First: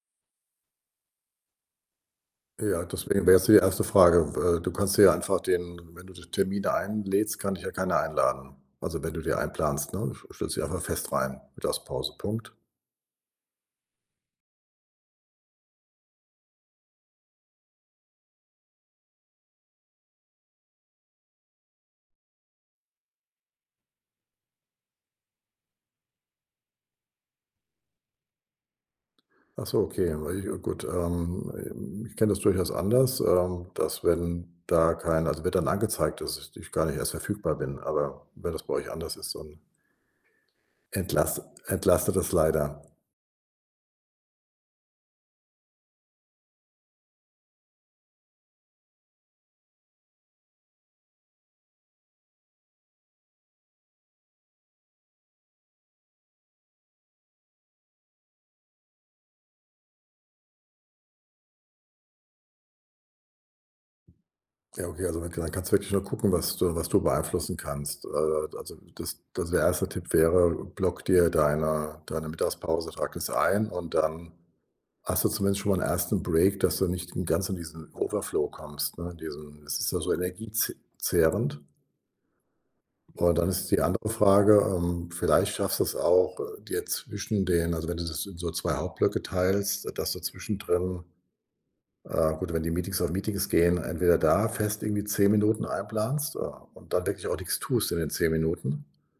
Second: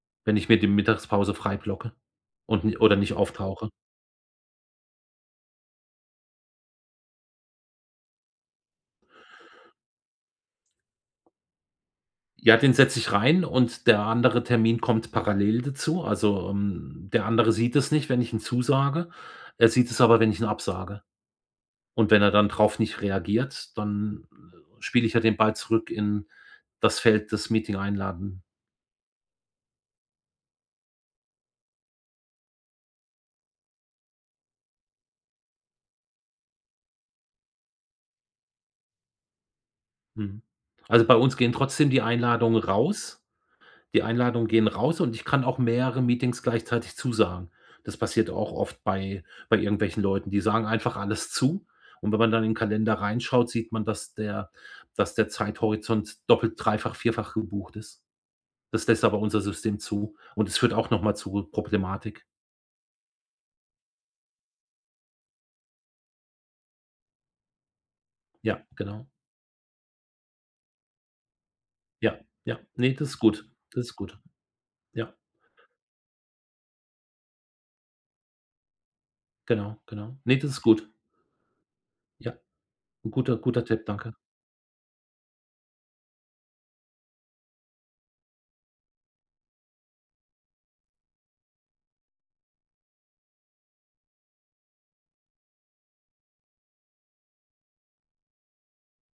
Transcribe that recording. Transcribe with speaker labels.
Speaker 1: Wenn ich mir die Mittagspause frei blocke und ni
Speaker 2: Ja,
Speaker 1: oder nicht
Speaker 2: deswegen wäre es die
Speaker 1: auftauche.
Speaker 2: erste Frage, w äh, du kannst dir ja einfach den wenn du den Termin da einlädst, kann dich ja keiner einladen. Also, wenn du die einplanst, ne? St stellst die einfach fest rein, Mittagsause, Punkt.
Speaker 1: Ja, den setze ich rein und der andere Termin kommt parallel dazu. Also, ähm, der andere sieht es nicht, wenn ich ihn zusage. Er sieht es aber, wenn ich ihn absage. Und wenn er dann drauf nicht reagiert, dann spiele ich ja den Ball zurück in das Feld des Meeting-Einladen.
Speaker 2: Ach so, okay, wei ich ja, gut. Ähm, ich kenne das durchaus anders, ähm, dass wenn da kein also wird dann angezeigt, dass ich gar nicht erst verfügbar bin, aber wenn das bei euch anders ist, und
Speaker 1: Mhm. Also, bei uns
Speaker 2: entlastet
Speaker 1: gehen trotzdem die
Speaker 2: entlastet das
Speaker 1: Einladungen
Speaker 2: leider.
Speaker 1: raus. Die Einladungen gehen raus und ich kann auch mehrere Meetings gleichzeitig zusagen. Das passiert auch oft bei bei irgendwelchen Leuten. Die sagen einfach alles zu und wenn man dann in den Kalender reinschaut, sieht man, dass der dass der Zeithorizont doppelt, dreifach, vierfach gebucht ist. Das lässt aber unser System zu und es führt auch noch mal zur Problematik.
Speaker 2: Ja, okay, also, wenn kann dann kannst du wirklich nur gucken, was du was du beeinflussen kannst. Äh,
Speaker 1: Ja,
Speaker 2: also
Speaker 1: genau.
Speaker 2: das das der erste Tipp wäre: Block dir deine
Speaker 1: Ja,
Speaker 2: deine
Speaker 1: ja,
Speaker 2: Mittagspause,
Speaker 1: ne, das
Speaker 2: trag
Speaker 1: ist
Speaker 2: das
Speaker 1: gut,
Speaker 2: ein
Speaker 1: das
Speaker 2: und
Speaker 1: ist gut.
Speaker 2: dann
Speaker 1: Ja.
Speaker 2: hast du zumindest schon mal 'n ersten Break, dass du nicht ganz in diesen Overflow kommst, ne? Diesen
Speaker 1: Genau,
Speaker 2: es ist ja so
Speaker 1: genau. Ne, das ist
Speaker 2: energieze
Speaker 1: gut.
Speaker 2: zehrend.
Speaker 1: Ja, 'n
Speaker 2: Boah,
Speaker 1: guter
Speaker 2: und dann
Speaker 1: guter
Speaker 2: ist die
Speaker 1: Tipp,
Speaker 2: andere
Speaker 1: danke.
Speaker 2: Frage, ähm, vielleicht schaffst du es auch, äh, dir zwischen den also, wenn du das in so 2 Hauptblöcke teilst, äh, dass du zwischendrin ah, gut, wenn die Meetings auf Meetings gehen, entweder da fest irgendwie 10 Minuten einplanst, äh, und dann wirklich auch nix tust in den 10 Minuten.